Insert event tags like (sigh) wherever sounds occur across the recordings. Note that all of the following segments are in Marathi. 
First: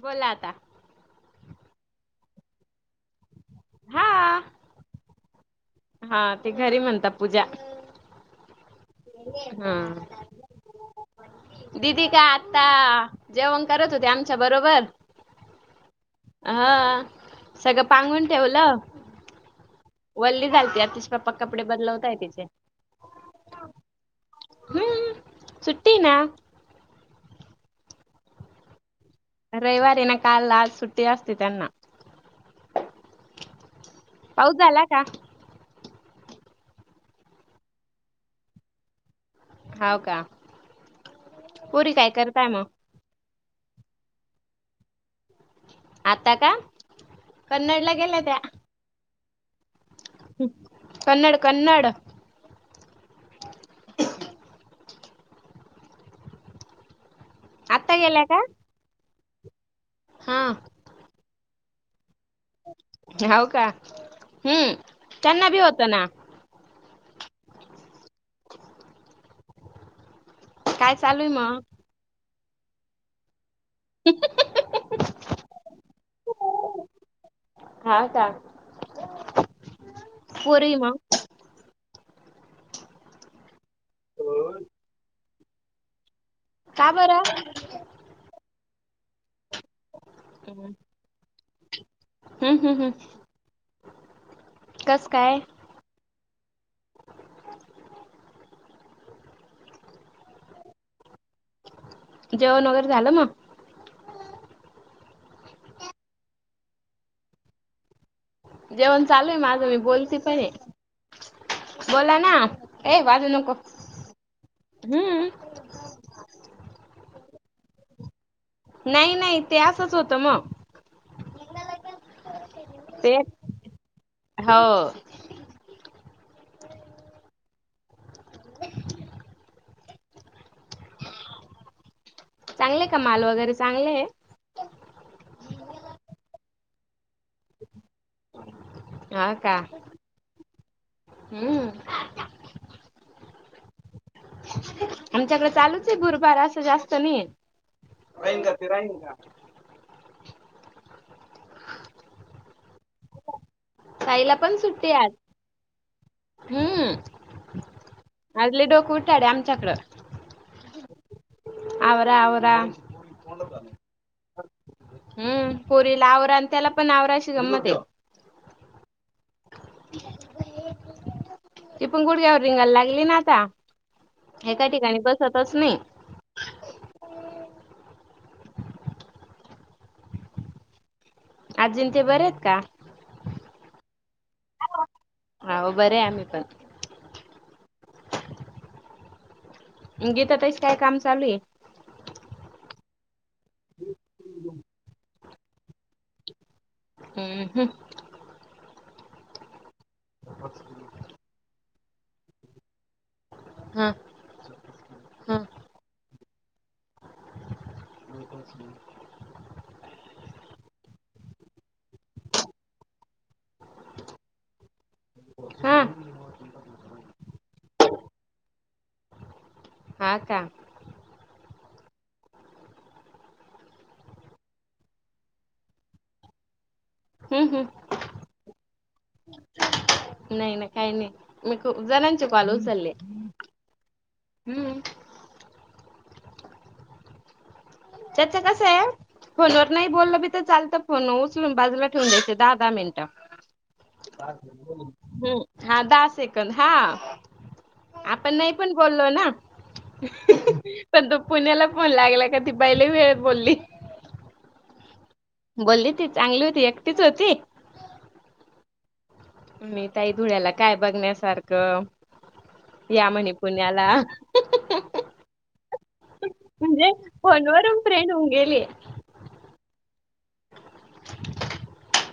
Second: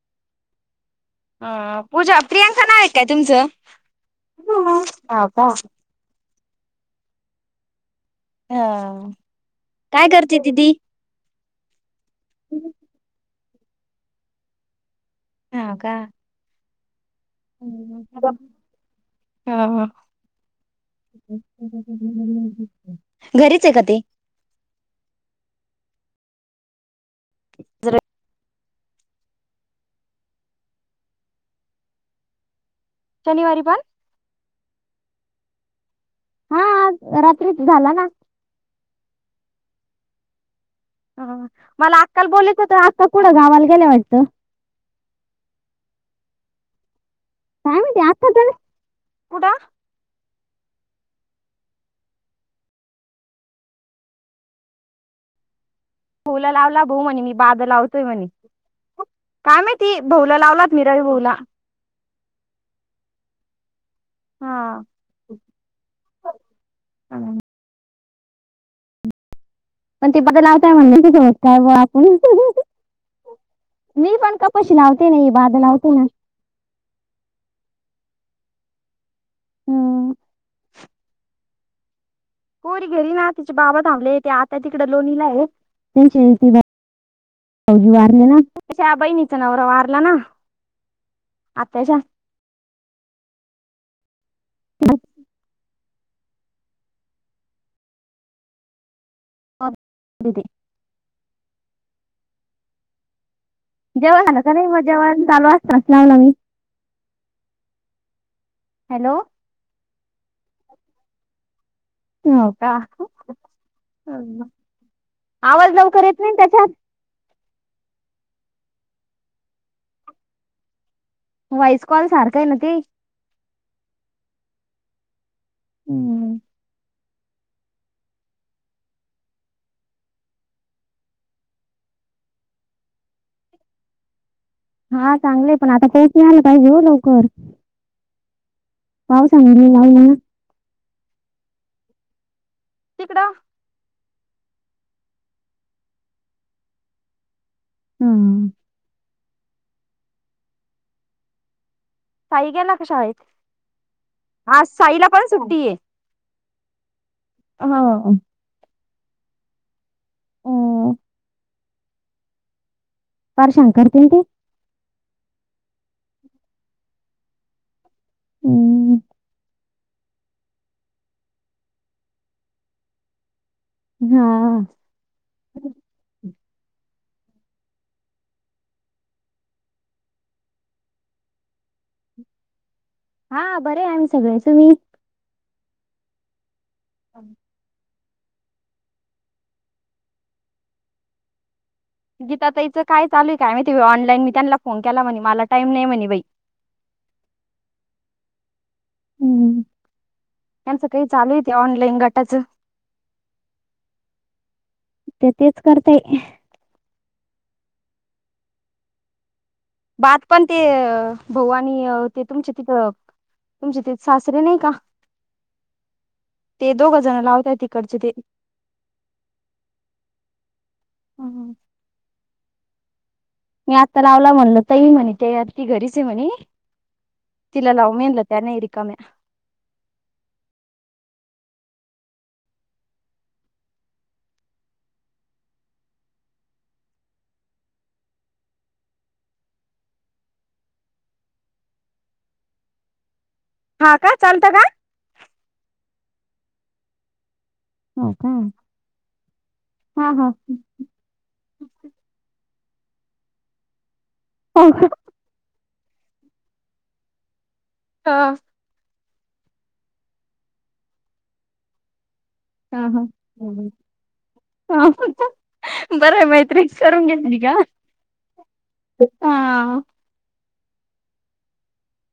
बोला आता ह पूजा प्रियांका नाव काय तुमचं हा का हा ते घरी म्हणतात पूजा हा हा काय करते दिदी? दिदी का आता जेवण करत होते आमच्या बरोबर ह का हा सगळं पांगून ठेवलं हा वल्ली झालती आतिश पप्पा कपडे बदलवत आहे तिचे घरीच आहे का ते हम्म सुट ना जर रविवारी ना कालला आज सुट्टी असते त्यांना शनिवारी पण पाऊस झालं का हा रात्री झाला ना होव का ह पोरी मला काय अक्काला करताय बोोलत मग होत आक्का कुठं गावाला गेल्या वाटतं आता का काय कन्नडला माहिती गेल्या अक्का त्या तर कुठं कन्नड कन्नड फुलं लावला भाऊ म्हणे मी बाद आता लावतोय गेल्या म्हणे का काय मा ती भाऊला लावलात मीरावी भाऊला हो का हम्म हा. त्यांना भी होत ना हा. काय चालू आहे मग? (unintelligible) मी पण (unintelligible) लावते नाही (unintelligible) लावते हम्म (unintelligible) कोणी घरी ना तिचे बाबा थांबले, आता तिकड लोणीला आहे, (unintelligible) का बरं? (unintelligible) तिचा नवरा वारला ना हम्म आताश तिथे कस काय? (inaudible) (inaudible) विधे जेवण वगैरे झालं मग जेवण आलं का नाही मग जेवण चालू असणारस लावला मी जेवण हॅलो चालू आहे माझं मी बोलते पण बोला ना ए बाजू नको ह हम्म आवाज लवकर येत नाही त्याच्यात नाही नाही ते असच होतं मग व्हॉइस कॉल सारखा आहे ना ते हो. हम्म हम्म. चांगले का माल वगैरे चांगले आहे हा चांगले पण आता पोहोचून आलं पाहिजे लवकर हा का? (unintelligible) हम्म. तिकड आमच्याकडे चालूच आहे गुरुबार असं जास्त नाहीये हम्म. (unintelligible) साई गेला का शाळेत? ताईला पण आज सुट्टी साईला पण सुट्टी आहे हो हम्म (unintelligible) डोक उठाडे आमच्याकडं अं, आवरा आवरा (unintelligible) हम्म पोरीला आवरा आणि त्याला पण आवराशी जमत हाय हम्म. ती पण गुडग्यावर रिंगायला लागली ना आता हा एका ठिकाणी बसतच नाही अजिंक्य बरे आहेत का? हा बरे आम्ही सगळे. तुम्ही? हाव बरे आम्ही पण हाव म गीता तस काय काम चालू आहे गीता ताईच काय चालू आहे काय माहिती बाई ऑनलाईन मी त्यांना फोन केला म्हणे मला टाइम नाही म्हणे बाई हम्म हम्म. हम्म त्यांचं काय चालूय ते ऑनलाईन गटाच हा ते हा तेच करते (unintelligible) बात पण ते भवानी ते तुमच्या तिथं तुमचे ते सासरे नाही का हा ते दोघ जण लावत आहेत तिकडचे ते हा का? हम्म. मी आता लावला म्हणल ताई म्हणे ते ती घरीच आहे म्हणे हम्म तिला हम्म लावू म्हणाले त्या नाही रिकाम्या नाही ना काही नाही मी खूप जणांचे कॉल उचलले. हम्म. त्याच कस आहे फोन वर नाही बोललं बी तर चालतं फोन उचलून बाजूला ठेवून द्यायचे दहा दहा मिनिटं हा का चालतं का हम्म हा दहा सेकंद हा हो का आपण नाही पण बोललो ना हा हा हहहा पण तो पुण्याला फोन लागला का ती बाई वेळेत बोलली ह बोलली ती चांगली होती एकटीच होती हा मी ताई धुळ्याला काय बघण्यासारखं या म्हणे पुण्याला ह बरंय मैत्रीच म्हणजे करून घेतली का? फोनवरून फ्रेंड होऊन गेली. (unintelligible) (inaudible)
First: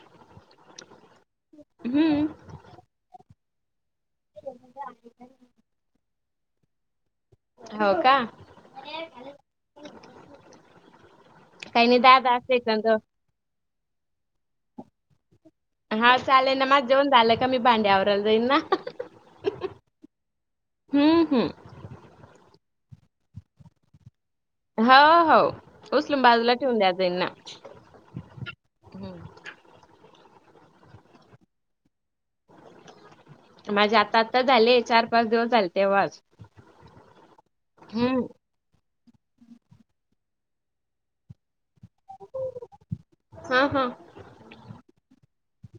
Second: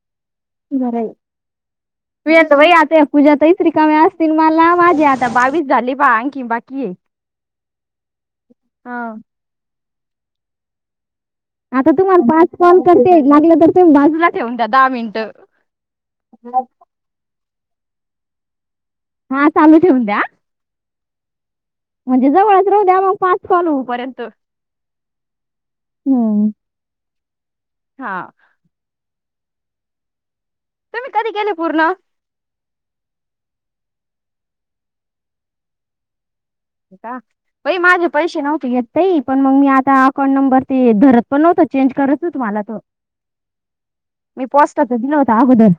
बरंय हम्म तूझ तर बाई आता पूजा ताई कम्या असतील मला वाटे आता बावीस झाले बा आणखीन बाकी आहे हो का हा. काही आता नाही तुम्हाला दादा बाज कॉल सेकंद करते लागलं तर तुम्ही बाजला ठेवून द्या दहा मिनिट हा शाले ना माझ जेवून झाल कामी भांडी आवरायला जाईना हा चालू ठेवून द्या हम्म हम्म म्हणजे जवळ द्या मग पाच कॉल होऊ पर्यंत हा हो उचलून बाजूला ठेवून द्यायांचा हा ना (unintelligible) तुम्ही कधी केेले पूर्ण माझे आता आता झाले चार पाच दिवस झाले तेव्हाच का बाई माझे हम्म पैसे नव्हती घेत ते पण मग मी आता अकाउंट नंबर ते धरत पण नव्हत चेंज करत होत मला त हा हा मी पॉस्टच दिल होता अगोदर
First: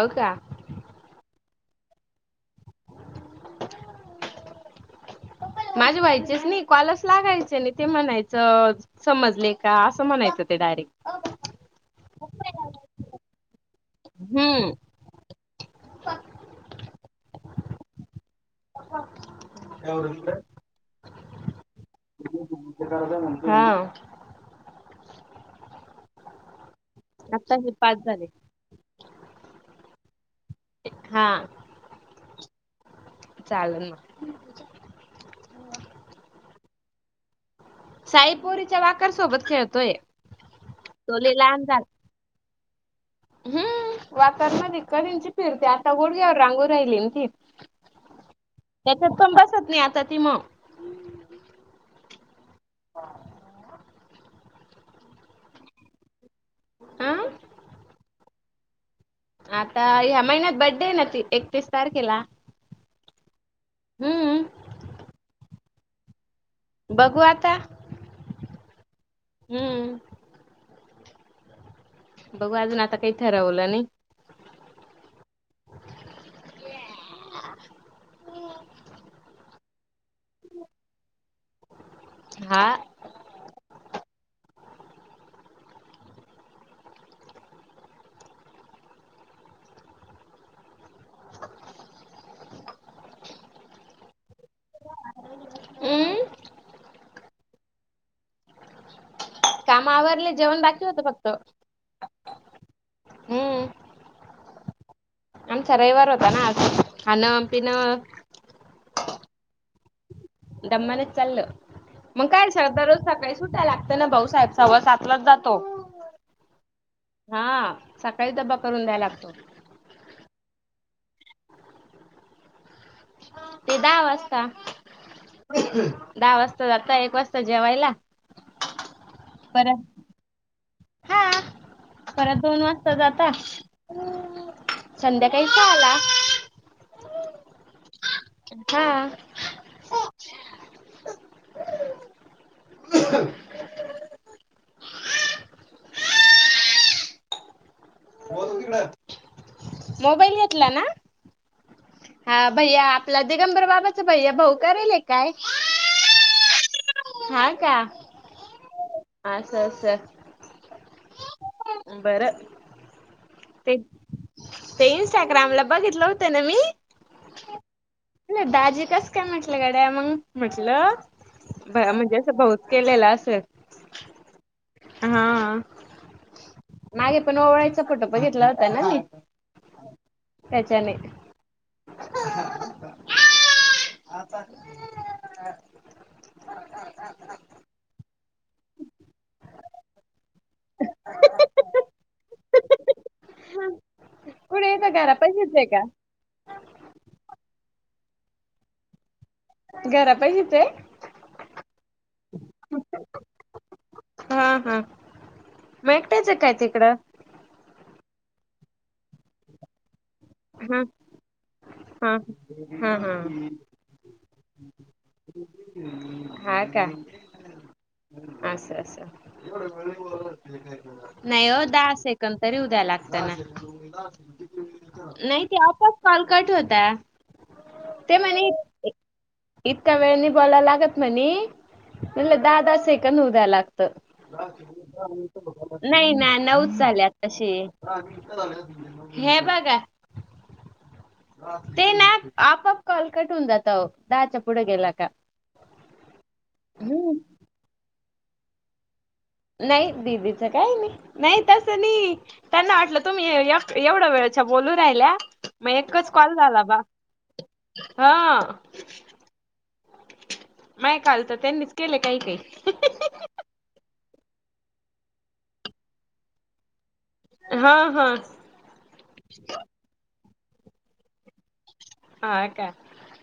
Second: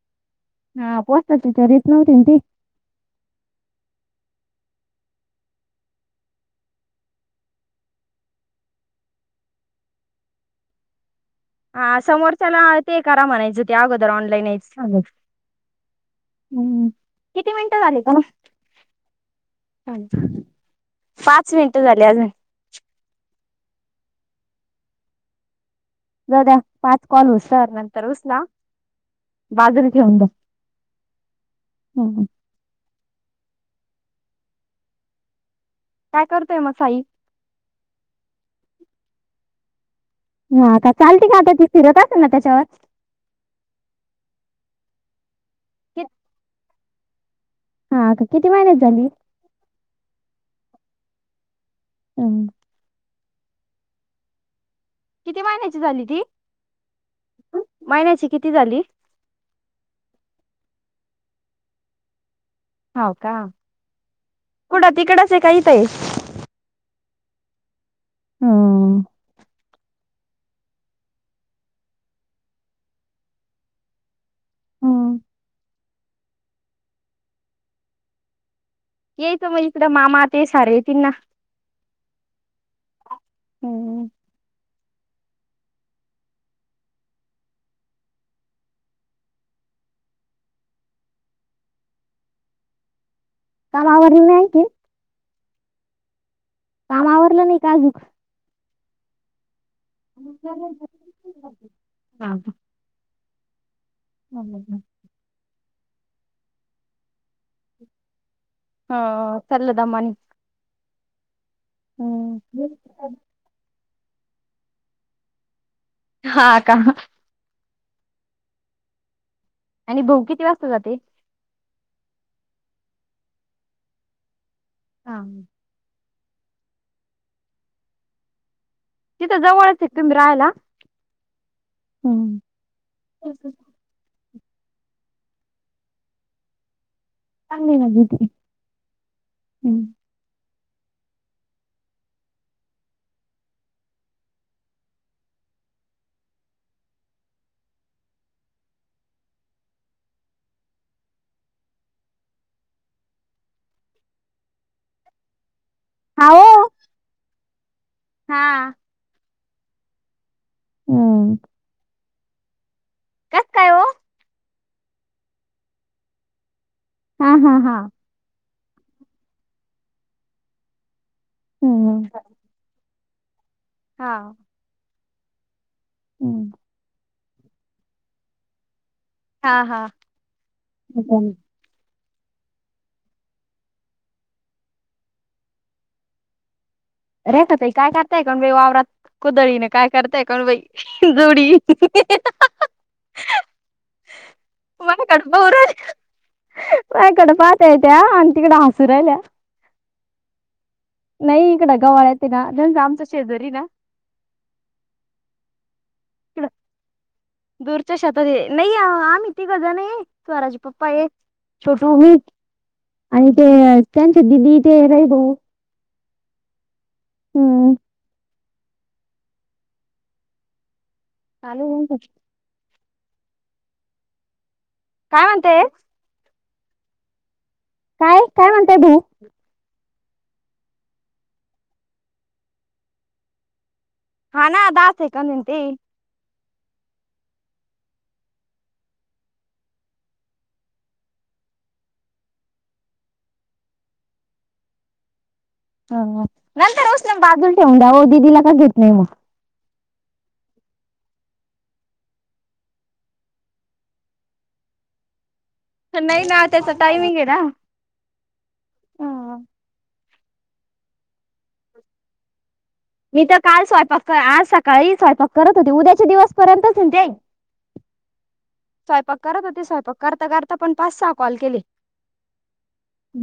हो का हा पोस्ताचीचरीत नव्हती ती माझे व्हायचेच नाही कॉलच लागायचे नाही ते म्हणायचं समजले का असं म्हणायचं ते डायरेक्ट हा समोरच्याला ते ए करा म्हणायच अगोदर ऑनलाईन हम्म यायचं हम् किती मिनिटं झाली का म यावरत (unintelligible) पाच मिनटं झाली अजून हा जाऊ द्या पाच कॉल आता हे होसत पाच नंतर झाले उचला बाजून ठेऊन जा हा चालेल मग काय करतोय मग साई साईपोरीच्या वाकर सोबत खेळतोय ह आता तो चालते का आता ती फिरत असे ना त्याच्यावर हम् वातावरण दिका त्यांची फिरते आता गोड घ्यावर रांगो राहिली ती हा का किती महिन्यात झाली त्याच्यात पण बसत नाही आता ती मग हम किती महिन्याची झाली ती हं. महिन्याची किती झाली आता ह्या महिन्यात बड्डे आहे ना त एकतीस तारखेला हम्म. कुठे तिकडेच आहे काय काय बघू आता हम्म हम्म बघू अजून आता काहीथ रावलं नाही हं (unintelligible) यायच मं इकड मामां ते सारे येतीनं ना. हा हम्म काम आवरलं नाय की हूं काम आवरलं नाय का आजूक काम आवरली जेवण बाकी होत फक्त हो हम्म ह आमचा रविवार होता ना असं खाणं पिणं हा लदमनी चाललं मग काय स दर रोज सकाळी सुटायला लाग ते ना भाऊ साहेब सव्वा सातलाच जातो हा का हा सकाळी ब्बा करून द्यायला लागतो आणि भाऊ किती वाजता जाते ते दहा वाजता दहा वाजता जाता एक वाजता जेवायला तिथं जवळच ये परत तुम्ही राहायला. हा परत दोन वाजता जाता चांगली संध्याकाळीस आला चांगली हाय हा ना (unintelligible) (inaudible) (inaudible) मोबाईल घेतला ना हा भैया आपला दिगंबर बाबाचा भैया भाऊ करेले काय हा ओ हा का असंं असं हम्म बरं हा हा ते ते इनस्टाग्रामला बघितलं होत न मी हा हा हा दाजी कस काय म्हटलं गड्या मग म्हटलं म्हणजे असं भाऊच केलेलां हा हम् मागे पण ओवळायचां फोटो बघितला होता ना एक हा हा (unintelligible) (inaudible) रेखा ताई काय करताय काऊन बाई वावरात कुदळीने काय करताय कण बाई जोडी कुठे येतं बाय घरा कड पाहू पाशीच आहे राहिल का? माया कड पाहत ते त्या आणि तिकड हसू राहिल्या. घरा पाशीचं ये नाई इकड गव्हाळ ते ना त्याचा आमचा शेजरी ना म एकट्यायचं काय तिकडं त शेतात ये नई आम्ही तिघ जण ये स्वराचे हा पप्पा ये. छोटू हू हा हा हा आणि ते त्यांच दिदी ते रही ग हा का हम्म असं असं नाही हो चालू दहा सेकड तरी उद्या लाग काय नाही ते म्हणते आपस कालकट होता काय काय म्हणताय तू त्या वेळेनी बोलायला लागत म्हणे म्हणलं दहा दहा सेकड उऊ द्या लागत हा ना दहा सेकंद आहे ते नाही नाही नऊच ले तशी हे बघा (inaudible) ते ना आपआप कॉल कटवून जात दहाच्या पुढे गेला का ह नंतर हम्म उचलून बाजूलां ठेवून द्या वो दिदीला का घेत नाही म नाही दिदीच काही नाही नाई तसं नाई त्यांना वाटलं तुम्हीएव एवढ्या वेळच्या बो बोलू राहिल्या मग एकच नाही कॉल ना झाला त्याचा बा टायमिंग आहे हा ना माये काल त त्यांनीच केले काही काही मी तर काल स्वयंपाक आज सकाळी स्वयंपाक करत होते उद्याच्या दिवस पर्यंतच हेन ते हा हा स्वयंपाक करत होते. स्वयंपाक करता करता पण पाच सहा कॉल केले. हा का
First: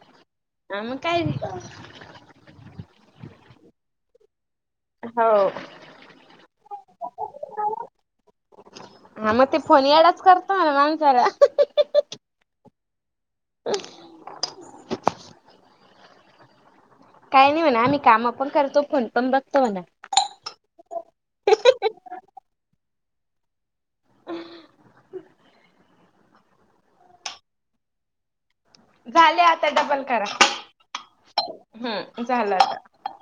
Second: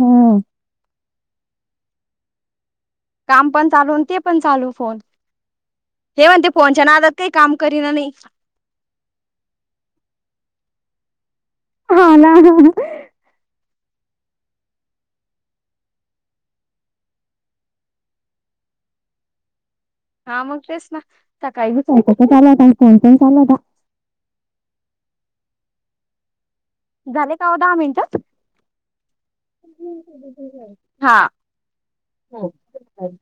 हम्म. आ मं काय काम पण चालू ते पण चालू फोन हो हे म्हणते पोहच्या ना आताात काही काम करीना नाही हा मग ते फोन याडाच करत स हा ना ना अ काही नाही म्हणा आम्ही काम पण करतो फोन पण बघतो म्हणा हा मग तेच ना सकाळी घुसायच तर चाल होता आणि फण पण चाल होता (inaudible) झाले का दहा मिनिट झाले आता डबल करा हा. हम् झालं हो. आता